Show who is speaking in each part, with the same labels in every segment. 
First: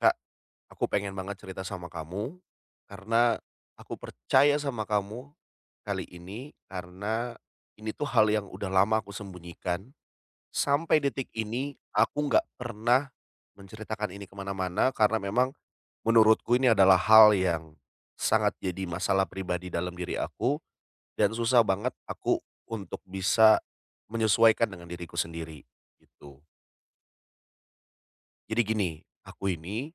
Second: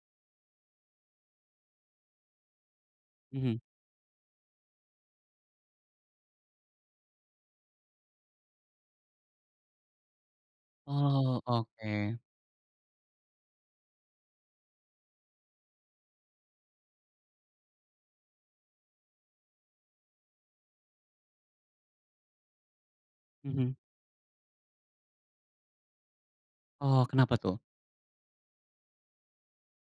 Speaker 1: Kak, aku pengen banget cerita sama kamu, karena
Speaker 2: Mhm.
Speaker 1: aku percaya sama kamu kali ini, karena ini tuh hal yang udah lama aku sembunyikan. Sampai detik
Speaker 2: Oh,
Speaker 1: ini,
Speaker 2: oke.
Speaker 1: aku nggak pernah menceritakan ini kemana-mana, karena memang menurutku ini adalah hal yang sangat jadi masalah pribadi dalam diri aku, dan susah banget aku untuk bisa
Speaker 2: Mhm.
Speaker 1: menyesuaikan dengan diriku sendiri, gitu.
Speaker 2: Oh, kenapa tuh?
Speaker 1: Jadi gini. Aku ini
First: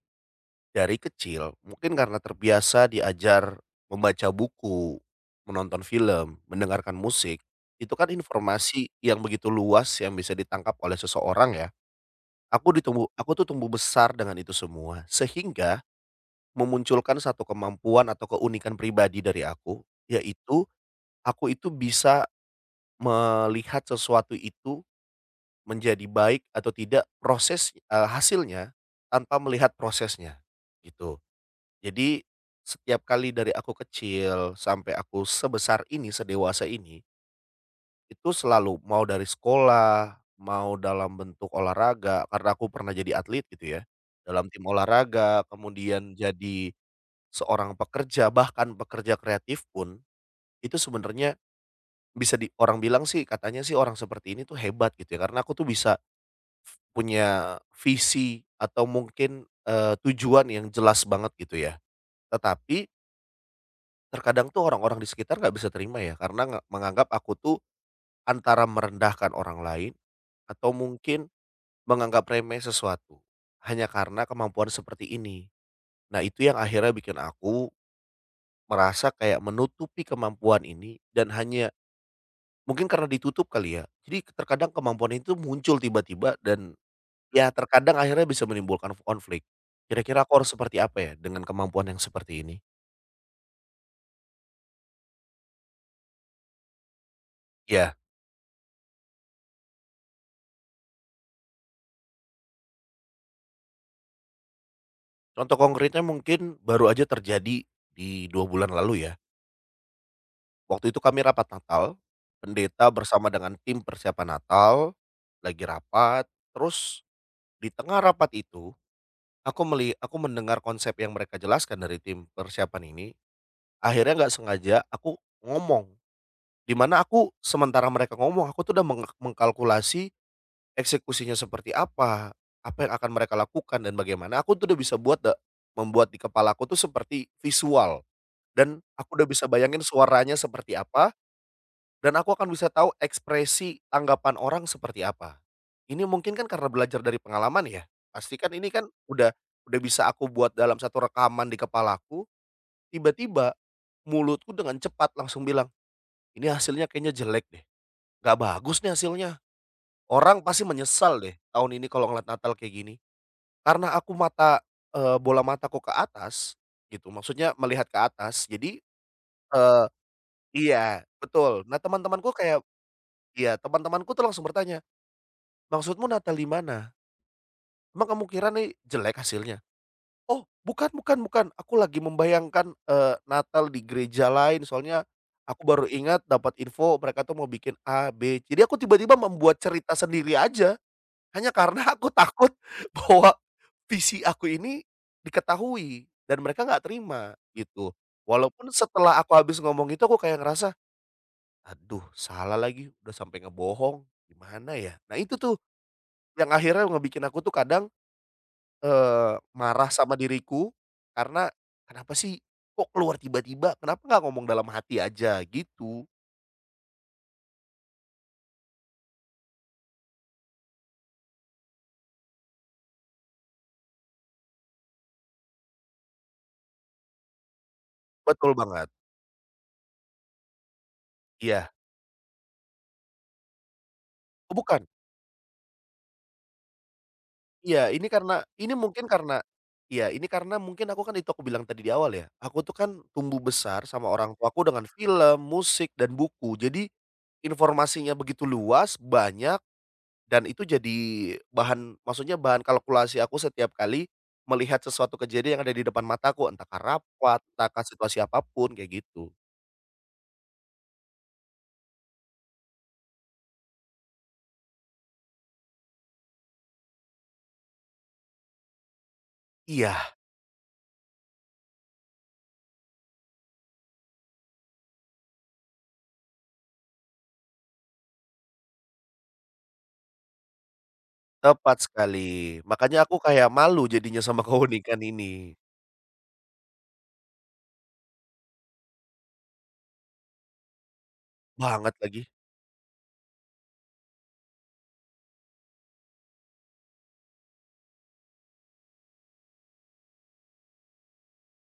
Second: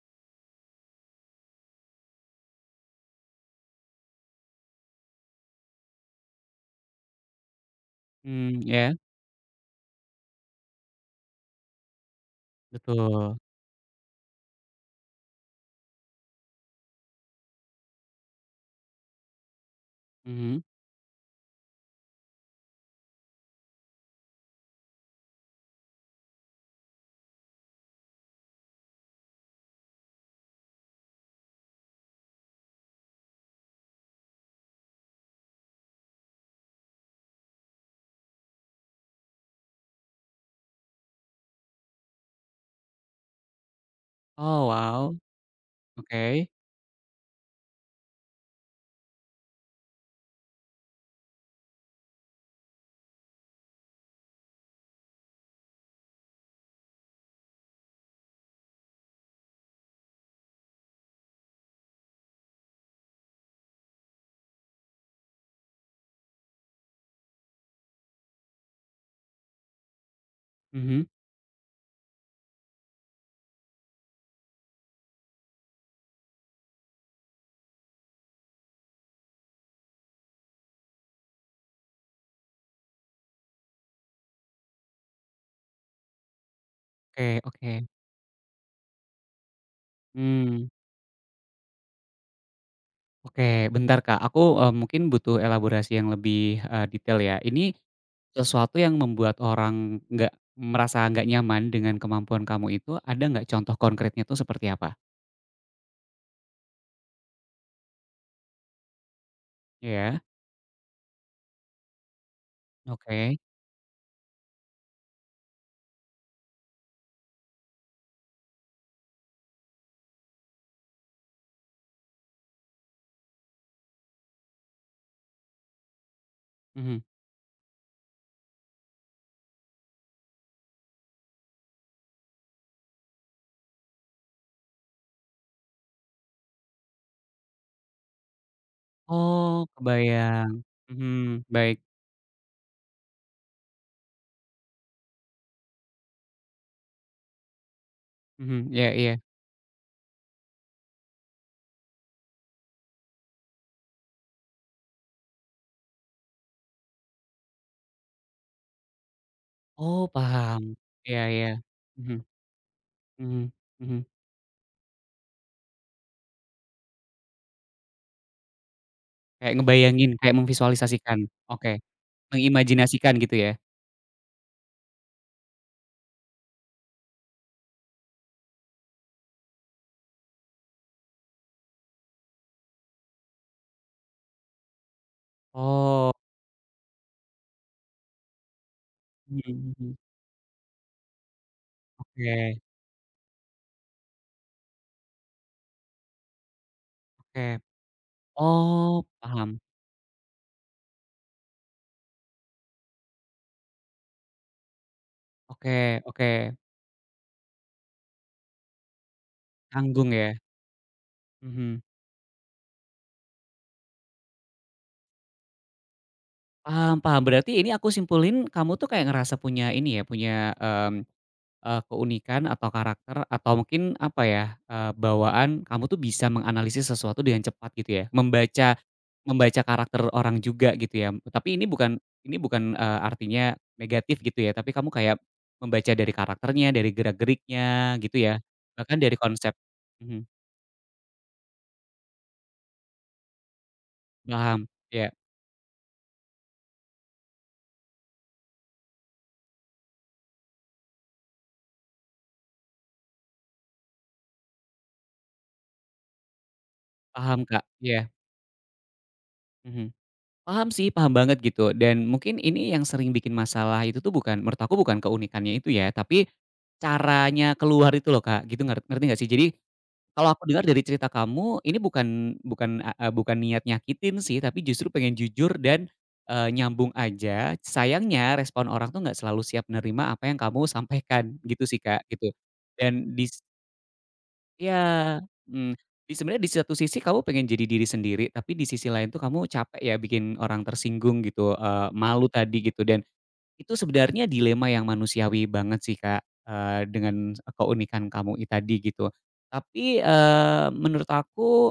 Speaker 1: Dari kecil, mungkin karena terbiasa diajar membaca buku, menonton film, mendengarkan musik, itu kan
Speaker 2: Mmm,
Speaker 1: informasi
Speaker 2: ya,
Speaker 1: yang begitu luas yang bisa ditangkap oleh seseorang ya. Aku ditumbuh aku
Speaker 2: betul.
Speaker 1: tuh tumbuh besar dengan itu semua, sehingga memunculkan satu kemampuan atau keunikan pribadi dari aku,
Speaker 2: Mhm.
Speaker 1: yaitu aku itu bisa melihat sesuatu itu menjadi baik atau tidak hasilnya tanpa melihat prosesnya, gitu. Jadi, setiap kali dari aku kecil sampai aku sebesar ini, sedewasa ini, itu selalu mau dari sekolah, mau dalam bentuk olahraga, karena aku pernah jadi atlet gitu ya, dalam tim
Speaker 2: Oh, wow,
Speaker 1: olahraga, kemudian
Speaker 2: oke.
Speaker 1: jadi seorang pekerja, bahkan pekerja kreatif pun, itu sebenarnya bisa di orang bilang sih, katanya sih orang seperti ini tuh hebat gitu ya, karena aku tuh bisa punya visi atau mungkin, tujuan yang jelas banget gitu ya. Tetapi, terkadang tuh orang-orang di sekitar nggak bisa terima ya, karena menganggap aku tuh antara merendahkan orang lain atau
Speaker 2: Mhm.
Speaker 1: mungkin menganggap remeh sesuatu, hanya karena kemampuan seperti ini. Nah, itu yang akhirnya bikin aku merasa kayak menutupi kemampuan ini dan hanya mungkin karena ditutup kali ya. Jadi terkadang kemampuan itu muncul tiba-tiba dan
Speaker 2: Oke
Speaker 1: ya
Speaker 2: oke.
Speaker 1: terkadang akhirnya bisa menimbulkan konflik. Kira-kira aku harus
Speaker 2: Mmm,
Speaker 1: seperti apa ya dengan kemampuan yang seperti ini?
Speaker 2: oke, bentar, Kak, aku, mungkin butuh elaborasi yang lebih, detail ya. Ini
Speaker 1: Ya.
Speaker 2: sesuatu yang membuat orang nggak merasa nggak nyaman dengan kemampuan kamu itu, ada nggak contoh konkretnya tuh seperti apa?
Speaker 1: Contoh konkretnya mungkin baru aja terjadi di 2 bulan lalu ya.
Speaker 2: Iya,
Speaker 1: Waktu itu kami rapat Natal, pendeta bersama
Speaker 2: oke.
Speaker 1: dengan tim persiapan Natal, lagi rapat, terus di tengah rapat itu, aku mendengar konsep yang mereka jelaskan dari tim persiapan ini, akhirnya nggak sengaja aku ngomong, di
Speaker 2: Mhm.
Speaker 1: mana aku sementara mereka ngomong, aku tuh udah mengkalkulasi eksekusinya seperti apa, apa yang akan mereka lakukan dan bagaimana, aku tuh udah bisa buat da membuat di kepala aku tuh seperti visual. Dan aku udah bisa
Speaker 2: Oh,
Speaker 1: bayangin suaranya
Speaker 2: kebayang.
Speaker 1: seperti apa,
Speaker 2: Mhm, baik.
Speaker 1: dan aku akan bisa tahu ekspresi tanggapan orang seperti apa. Ini mungkin kan karena belajar dari pengalaman ya, pasti kan
Speaker 2: Mhm,
Speaker 1: ini kan
Speaker 2: iya iya.
Speaker 1: udah bisa aku buat dalam satu rekaman di kepalaku, tiba-tiba mulutku dengan cepat langsung bilang, "Ini hasilnya kayaknya jelek deh, nggak bagus nih hasilnya.
Speaker 2: Oh
Speaker 1: Orang
Speaker 2: paham,
Speaker 1: pasti menyesal
Speaker 2: iya
Speaker 1: deh
Speaker 2: iya,
Speaker 1: tahun ini kalau
Speaker 2: mhm
Speaker 1: ngeliat Natal kayak gini."
Speaker 2: mhm
Speaker 1: Karena
Speaker 2: mhm,
Speaker 1: aku bola mataku ke atas gitu, maksudnya melihat ke atas, jadi,
Speaker 2: kayak
Speaker 1: eh,
Speaker 2: ngebayangin, kayak
Speaker 1: iya,
Speaker 2: memvisualisasikan,
Speaker 1: betul.
Speaker 2: oke,
Speaker 1: Nah, teman-temanku kayak
Speaker 2: mengimajinasikan gitu ya?
Speaker 1: iya, teman-temanku tuh langsung bertanya, "Maksudmu Natal di mana? Emang kamu kira nih jelek hasilnya?" "Oh, bukan, bukan, bukan, aku lagi membayangkan, Natal di gereja lain, soalnya aku baru
Speaker 2: Oh,
Speaker 1: ingat dapat info mereka tuh mau bikin A, B." Jadi aku tiba-tiba
Speaker 2: mhm
Speaker 1: membuat cerita
Speaker 2: mhm,
Speaker 1: sendiri aja, hanya karena aku
Speaker 2: oke
Speaker 1: takut bahwa visi aku ini diketahui dan mereka nggak terima,
Speaker 2: oke,
Speaker 1: gitu. Walaupun
Speaker 2: oh
Speaker 1: setelah aku
Speaker 2: paham,
Speaker 1: habis ngomong itu, aku kayak ngerasa, "Aduh, salah lagi, udah sampai ngebohong, gimana ya?" Nah itu tuh,
Speaker 2: oke oke,
Speaker 1: yang akhirnya ngebikin aku tuh kadang marah
Speaker 2: tanggung
Speaker 1: sama
Speaker 2: ya?
Speaker 1: diriku, karena,
Speaker 2: Mhm,
Speaker 1: "Kenapa sih, kok keluar tiba-tiba? Kenapa nggak ngomong dalam hati aja?" Gitu.
Speaker 2: paham paham berarti ini aku simpulin kamu tuh kayak ngerasa punya ini ya, punya, mmm keunikan atau karakter atau mungkin apa ya, bawaan kamu tuh bisa menganalisis sesuatu dengan cepat gitu ya,
Speaker 1: Betul
Speaker 2: membaca
Speaker 1: banget.
Speaker 2: membaca karakter orang juga gitu ya. Tapi ini
Speaker 1: Iya.
Speaker 2: bukan ini bukan, artinya negatif gitu
Speaker 1: Oh
Speaker 2: ya, tapi
Speaker 1: bukan,
Speaker 2: kamu kayak membaca dari karakternya, dari gerak-geriknya gitu ya,
Speaker 1: ini
Speaker 2: bahkan
Speaker 1: mungkin
Speaker 2: dari
Speaker 1: karena
Speaker 2: konsep
Speaker 1: iya,
Speaker 2: mhm,
Speaker 1: ini karena mungkin aku kan, itu aku bilang tadi di awal ya, aku tuh kan tumbuh besar sama orang tuaku
Speaker 2: paham,
Speaker 1: dengan
Speaker 2: ya
Speaker 1: film, musik, dan buku. Jadi, informasinya begitu luas, banyak. Dan itu jadi maksudnya bahan kalkulasi aku setiap kali melihat sesuatu kejadian yang ada di depan mataku, entah kah rapat,
Speaker 2: paham Kak,
Speaker 1: entah kah
Speaker 2: ya
Speaker 1: situasi apa kayak gitu.
Speaker 2: mhm. Paham sih, paham banget gitu dan mungkin ini yang sering bikin masalah itu tuh bukan menurut aku bukan keunikannya itu ya, tapi caranya keluar itu loh, Kak, gitu ngerti ngerti nggak sih? Jadi
Speaker 1: Iya,
Speaker 2: kalau aku dengar dari cerita kamu ini bukan bukan, eee, bukan niat nyakitin sih, tapi justru pengen jujur dan, nyambung aja. Sayangnya respon orang tuh nggak selalu siap menerima apa yang kamu sampaikan gitu
Speaker 1: tepat
Speaker 2: sih, Kak, gitu.
Speaker 1: sekali. Makanya
Speaker 2: Dan
Speaker 1: aku
Speaker 2: dis
Speaker 1: kayak malu jadinya sama
Speaker 2: Iya,
Speaker 1: keunikan ini.
Speaker 2: mhm. Sebenarnya di satu sisi kamu pengen jadi diri sendiri, tapi di sisi lain tuh kamu capek ya bikin orang tersinggung gitu,
Speaker 1: Banget lagi.
Speaker 2: malu tadi gitu dan itu sebenarnya dilema yang manusiawi banget sih, Kak, dengan keunikan kamu tadi gitu. Tapi, menurut aku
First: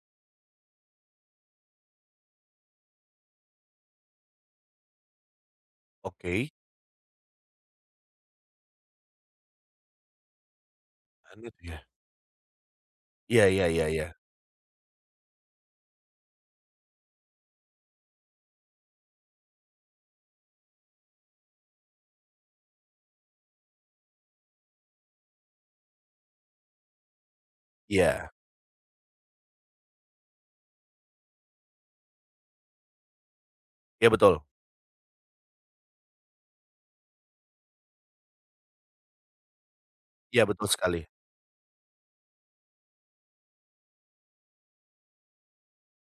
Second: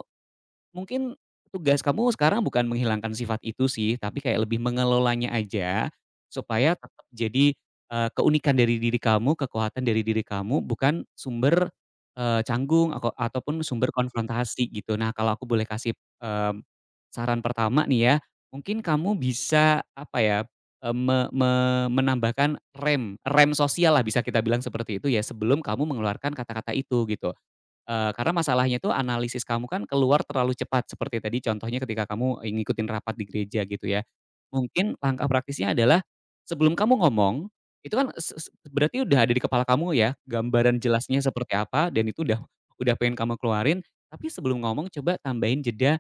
Speaker 2: mungkin tugas kamu sekarang bukan menghilangkan sifat itu sih, tapi kayak lebih mengelolanya aja
Speaker 1: Oke.
Speaker 2: supaya tetap jadi, keunikan dari diri kamu, kekuatan dari diri kamu, bukan
Speaker 1: Mana tuh
Speaker 2: sumber,
Speaker 1: ya?
Speaker 2: canggung ako
Speaker 1: Iya,
Speaker 2: ataupun
Speaker 1: iya, iya,
Speaker 2: sumber
Speaker 1: iya.
Speaker 2: konfrontasi gitu. Nah, kalau aku boleh kasih, mmm, saran pertama nih ya, mungkin kamu bisa apa ya, eee, me me menambahkan rem rem sosial lah bisa kita bilang seperti itu ya, sebelum kamu mengeluarkan kata-kata itu gitu. Eee,
Speaker 1: Iya.
Speaker 2: karena masalahnya itu analisis kamu kan keluar terlalu cepat seperti tadi contohnya ketika kamu, ngikutin rapat di gereja gitu ya.
Speaker 1: Iya betul.
Speaker 2: Mungkin langkah praktisnya adalah sebelum kamu ngomong, itu kan se se berarti udah ada di kepala kamu ya,
Speaker 1: Iya betul
Speaker 2: gambaran
Speaker 1: sekali.
Speaker 2: jelasnya seperti apa dan itu udah pengen kamu keluarin, tapi sebelum ngomong coba tambahin jeda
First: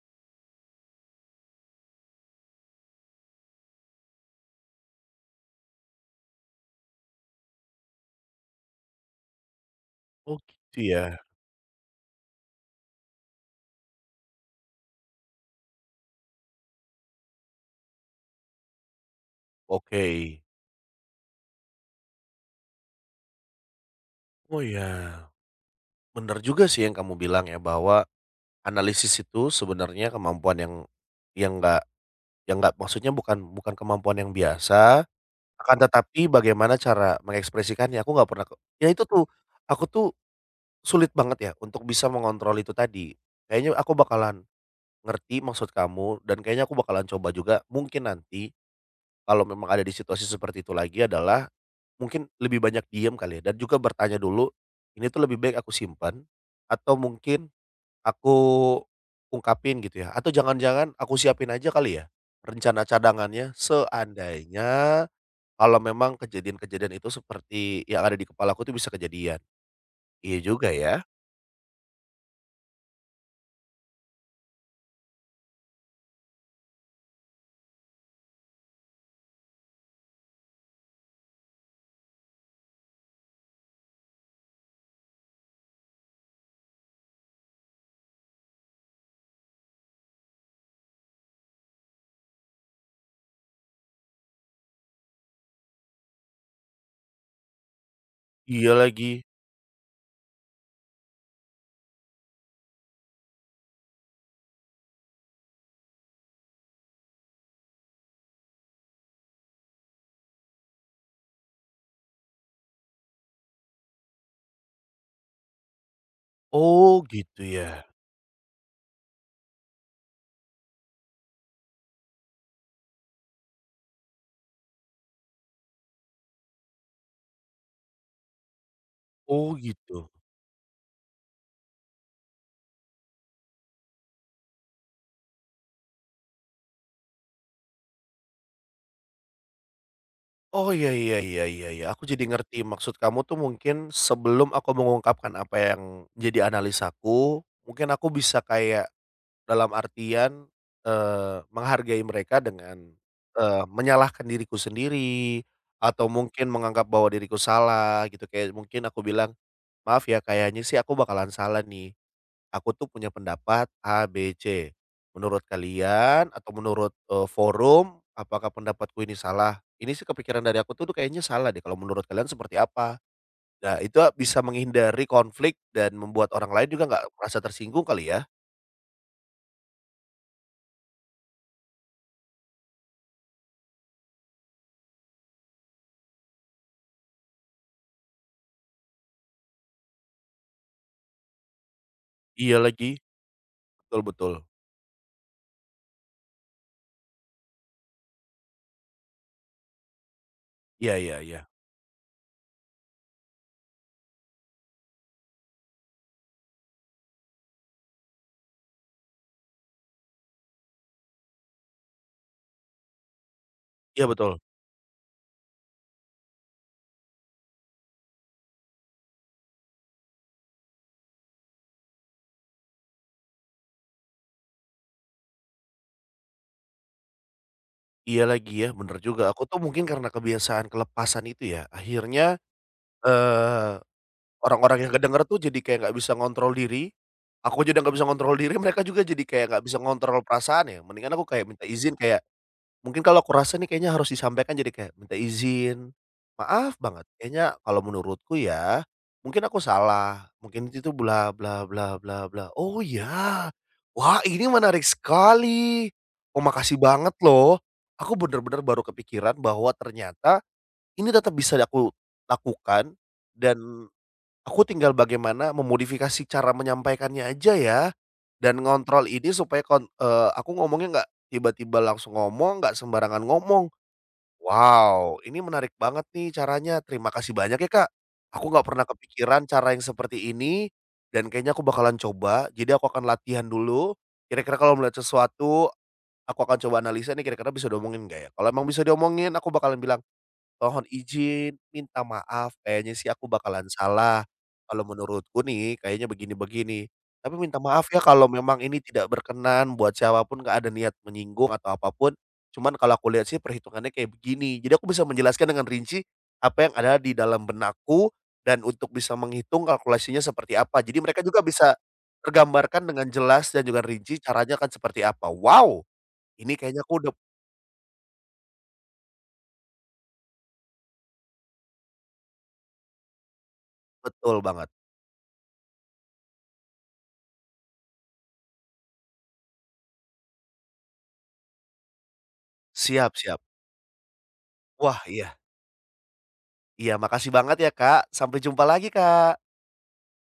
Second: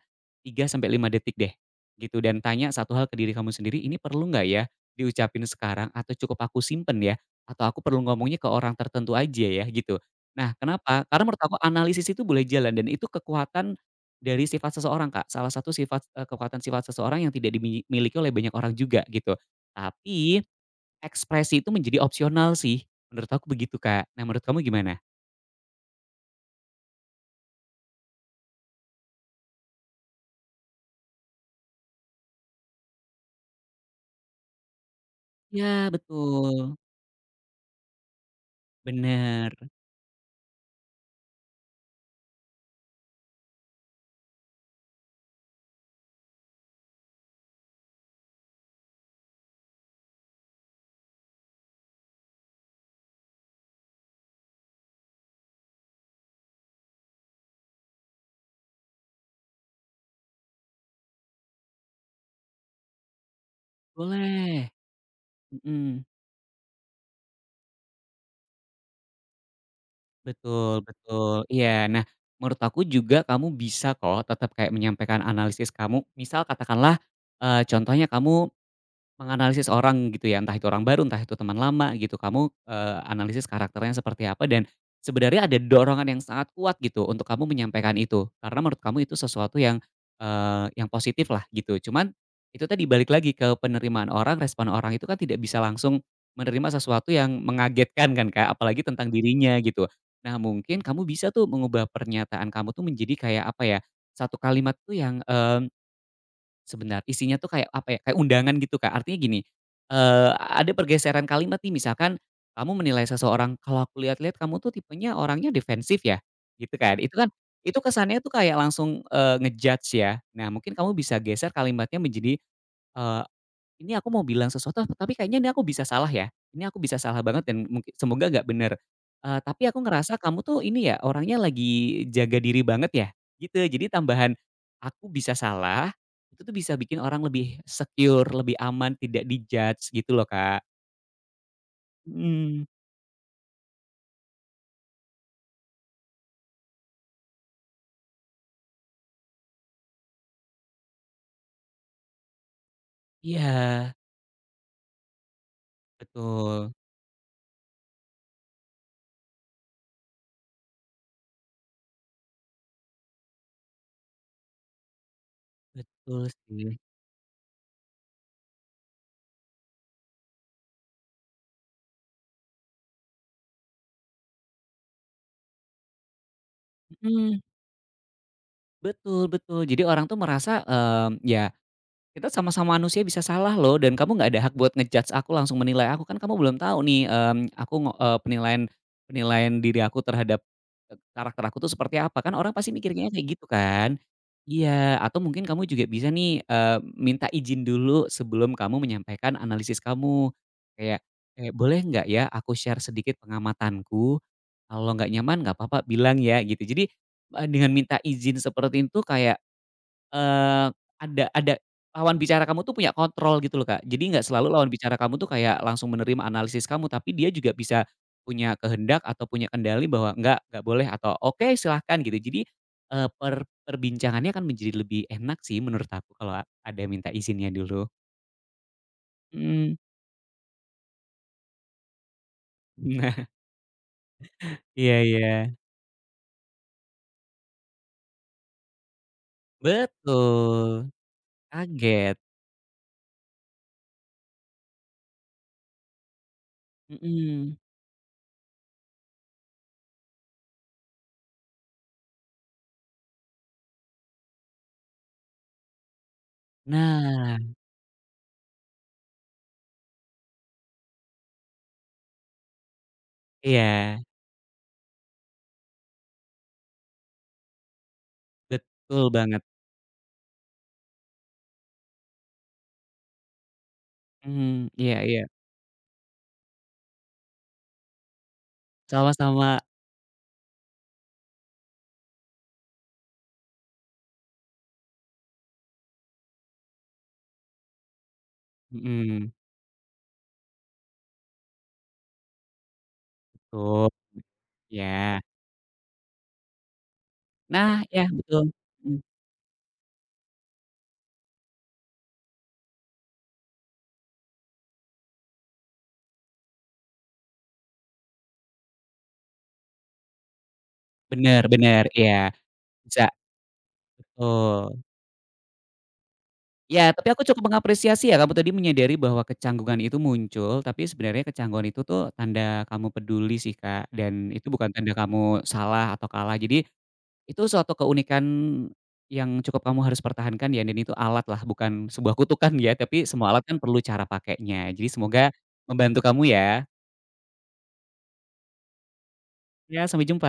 Speaker 2: 3 sampai 5 detik deh, gitu dan tanya satu hal ke diri kamu sendiri, "Ini perlu nggak ya diucapin sekarang atau cukup aku simpen ya? Atau aku perlu ngomongnya ke orang tertentu aja ya?" Gitu.
Speaker 1: Oh
Speaker 2: Nah,
Speaker 1: gitu ya.
Speaker 2: kenapa? Karena menurut aku analisis itu boleh jalan dan itu kekuatan dari sifat seseorang, Kak. Salah satu sifat kekuatan sifat seseorang yang tidak dimiliki oleh banyak orang juga, gitu.
Speaker 1: Oke.
Speaker 2: Tapi ekspresi itu menjadi opsional sih, menurut aku begitu, Kak. Nah, menurut kamu
Speaker 1: Oh
Speaker 2: gimana?
Speaker 1: ya, benar juga sih yang kamu bilang ya, bahwa analisis itu sebenarnya kemampuan yang nggak, ya nggak maksudnya, bukan, bukan kemampuan yang biasa, akan
Speaker 2: Ya,
Speaker 1: tetapi bagaimana
Speaker 2: betul.
Speaker 1: cara mengekspresikannya, aku nggak pernah ke, ya itu tuh,
Speaker 2: Bener.
Speaker 1: aku tuh sulit banget ya untuk bisa mengontrol itu tadi. Kayaknya aku bakalan ngerti maksud kamu dan kayaknya aku bakalan coba juga mungkin nanti kalau memang ada di situasi seperti itu lagi adalah mungkin lebih banyak diem kali ya dan juga bertanya dulu, ini tuh lebih baik aku simpan atau mungkin aku ungkapin gitu ya, atau jangan-jangan aku siapin aja kali ya, rencana cadangannya
Speaker 2: Boleh.
Speaker 1: seandainya kalau
Speaker 2: Mhm.
Speaker 1: memang kejadian-kejadian itu seperti yang ada di kepala aku tuh bisa kejadian. Iya juga
Speaker 2: Betul
Speaker 1: ya.
Speaker 2: betul. Iya. Nah, menurut aku juga kamu bisa kok tetap kayak menyampaikan analisis kamu. Misal katakanlah, contohnya kamu menganalisis orang gitu ya, entah itu orang baru, entah itu teman lama gitu, kamu, analisis karakternya seperti apa dan sebenarnya ada dorongan yang sangat kuat gitu untuk kamu menyampaikan itu. Karena menurut kamu itu sesuatu yang positif lah gitu. Cuman itu tadi balik lagi ke penerimaan orang, respon orang itu kan tidak bisa langsung menerima sesuatu yang mengagetkan kan, Kak,
Speaker 1: Iya
Speaker 2: apalagi tentang
Speaker 1: lagi.
Speaker 2: dirinya gitu. Nah, mungkin kamu bisa tuh mengubah pernyataan kamu tuh menjadi kayak apa ya, satu kalimat tuh yang. Sebenarnya isinya tuh kayak apa ya, kayak undangan gitu, Kak. Artinya gini, ada pergeseran kalimat nih misalkan kamu menilai seseorang, "Kalau aku lihat-lihat kamu tuh tipenya orangnya defensif ya?" Gitu kan.
Speaker 1: Oh
Speaker 2: Itu kan
Speaker 1: gitu ya.
Speaker 2: itu kesannya tuh kayak langsung, eee, nge ya. Nah mungkin kamu bisa geser kalimatnya menjadi, eh, ini aku mau bilang sesuatu, tapi kayaknya ini aku bisa salah ya, ini aku bisa salah banget dan mungkin semoga nggak bener,
Speaker 1: Oh
Speaker 2: tapi aku
Speaker 1: gitu.
Speaker 2: ngerasa kamu tuh ini ya, orangnya lagi jaga diri banget ya, gitu. Jadi tambahan, aku bisa salah, itu tuh bisa bikin orang lebih secure, lebih aman, tidak gitu loh, Kak.
Speaker 1: Oh iya, iya, iya, iya, iya, aku jadi
Speaker 2: Hmm,
Speaker 1: ngerti maksud kamu tuh mungkin sebelum aku mengungkapkan apa yang jadi analisaku, mungkin aku bisa kayak, dalam artian, menghargai mereka dengan,
Speaker 2: iya,
Speaker 1: menyalahkan diriku sendiri, atau mungkin
Speaker 2: betul.
Speaker 1: menganggap bahwa diriku salah gitu, kayak mungkin aku bilang, "Maaf ya, kayaknya sih aku bakalan salah nih, aku tuh punya pendapat A, B, C. Menurut
Speaker 2: Betul
Speaker 1: kalian atau
Speaker 2: sih.
Speaker 1: menurut, forum, apakah pendapatku ini salah? Ini sih kepikiran dari aku tuh tuh kayaknya salah deh, kalau menurut kalian seperti apa?" Nah, itu bisa menghindari konflik dan membuat orang lain juga nggak merasa
Speaker 2: Mhm,
Speaker 1: tersinggung kali ya?
Speaker 2: betul betul. Jadi orang tuh merasa, ya, kita sama-sama manusia bisa salah loh dan kamu nggak ada hak buat ngejudge aku, langsung menilai aku, kan kamu belum tahu nih, aku penilaian penilaian diri aku terhadap, karakter aku tuh seperti apa, kan orang
Speaker 1: Iya
Speaker 2: pasti
Speaker 1: lagi,
Speaker 2: mikirnya kayak gitu kan.
Speaker 1: betul betul.
Speaker 2: Iya, atau mungkin kamu juga bisa nih, minta izin dulu sebelum kamu menyampaikan analisis kamu.
Speaker 1: Iya,
Speaker 2: Kayak
Speaker 1: iya, iya.
Speaker 2: kayak, "Boleh nggak ya aku share sedikit pengamatanku? Kalau nggak nyaman nggak apa-apa bilang ya," gitu. Jadi, dengan minta izin seperti itu kayak Eee, ada lawan bicara kamu tuh punya kontrol gitu loh, Kak.
Speaker 1: Iya
Speaker 2: Jadi nggak
Speaker 1: betul.
Speaker 2: selalu lawan bicara kamu tuh kayak langsung menerima analisis kamu, tapi dia juga bisa punya kehendak atau punya kendali bahwa nggak boleh atau oke silahkan gitu. Jadi, eee, per perbincangannya akan menjadi lebih enak sih menurut aku kalau ada minta izinnya dulu.
Speaker 1: Iya lagi ya, bener juga. Aku tuh
Speaker 2: Mhm.
Speaker 1: mungkin karena kebiasaan kelepasan itu ya, akhirnya,
Speaker 2: Nah,
Speaker 1: eee, orang-orang yang
Speaker 2: iya
Speaker 1: kedenger
Speaker 2: iya.
Speaker 1: tuh jadi kayak nggak bisa ngontrol diri, aku aja udah nggak bisa ngontrol diri, mereka juga jadi kayak nggak bisa ngontrol perasaan ya,
Speaker 2: Betul,
Speaker 1: mendingan aku kayak minta izin
Speaker 2: kaget.
Speaker 1: kayak, mungkin kalau aku rasa nih kayaknya harus disampaikan jadi kayak minta izin, "Maaf banget, kayaknya
Speaker 2: Mhm.
Speaker 1: kalau menurutku ya, mungkin aku salah, mungkin itu bla bla bla bla bla." "Oh ya? Wah, ini menarik sekali. Oh, makasih banget
Speaker 2: Nah,
Speaker 1: loh." Aku bener-bener baru kepikiran bahwa ternyata ini tetap bisa aku lakukan dan
Speaker 2: iya,
Speaker 1: aku tinggal bagaimana memodifikasi cara menyampaikannya aja ya, dan ngontrol
Speaker 2: betul
Speaker 1: ini
Speaker 2: banget.
Speaker 1: supaya aku ngomongnya nggak tiba-tiba langsung ngomong, nggak sembarangan ngomong.
Speaker 2: Mhm, iya iya.
Speaker 1: Wow, ini menarik banget nih caranya, terima kasih banyak ya, Kak. Aku nggak pernah kepikiran
Speaker 2: Sama-sama.
Speaker 1: cara yang seperti ini, dan kayaknya aku bakalan coba. Jadi aku akan latihan dulu, kira-kira kalau melihat sesuatu, aku akan coba analisa nih kira-kira bisa diomongin nggak ya? Kalau emang bisa
Speaker 2: Mhm.
Speaker 1: diomongin, aku bakalan bilang, "Mohon izin, minta maaf kayaknya sih aku bakalan
Speaker 2: Betul,
Speaker 1: salah, kalau
Speaker 2: iya.
Speaker 1: menurutku nih kayaknya begini-begini, tapi minta
Speaker 2: Nah,
Speaker 1: maaf ya
Speaker 2: iya
Speaker 1: kalau
Speaker 2: betul,
Speaker 1: memang ini
Speaker 2: mhm,
Speaker 1: tidak berkenan buat siapa pun, nggak ada niat menyinggung atau apapun, cuman kalau aku lihat sih perhitungannya kayak begini." Jadi aku bisa menjelaskan dengan rinci apa yang ada di dalam benakku dan untuk bisa menghitung kalkulasinya seperti apa. Jadi mereka
Speaker 2: bener
Speaker 1: juga bisa
Speaker 2: bener, iya,
Speaker 1: tergambarkan
Speaker 2: bisa,
Speaker 1: dengan jelas dan juga rinci caranya akan
Speaker 2: betul.
Speaker 1: seperti apa. Wow, ini kayaknya
Speaker 2: Iya,
Speaker 1: aku
Speaker 2: tapi
Speaker 1: udah.
Speaker 2: aku cukup mengapresiasi ya kamu tadi menyadari bahwa kecanggungan itu muncul, tapi sebenarnya kecanggungan itu tuh tanda kamu peduli sih, Kak, dan
Speaker 1: Betul
Speaker 2: itu bukan
Speaker 1: banget.
Speaker 2: tanda kamu salah atau kalah. Jadi itu suatu keunikan yang cukup kamu harus pertahankan ya dan itu alat lah bukan sebuah kutukan ya, tapi
Speaker 1: Siap,
Speaker 2: semua
Speaker 1: siap.
Speaker 2: alat kan perlu cara pakainya. Jadi
Speaker 1: Wah, iya.
Speaker 2: semoga membantu kamu ya.
Speaker 1: Iya, makasih banget ya, Kak. Sampai jumpa lagi, Kak.
Speaker 2: Ya, sampai jumpa.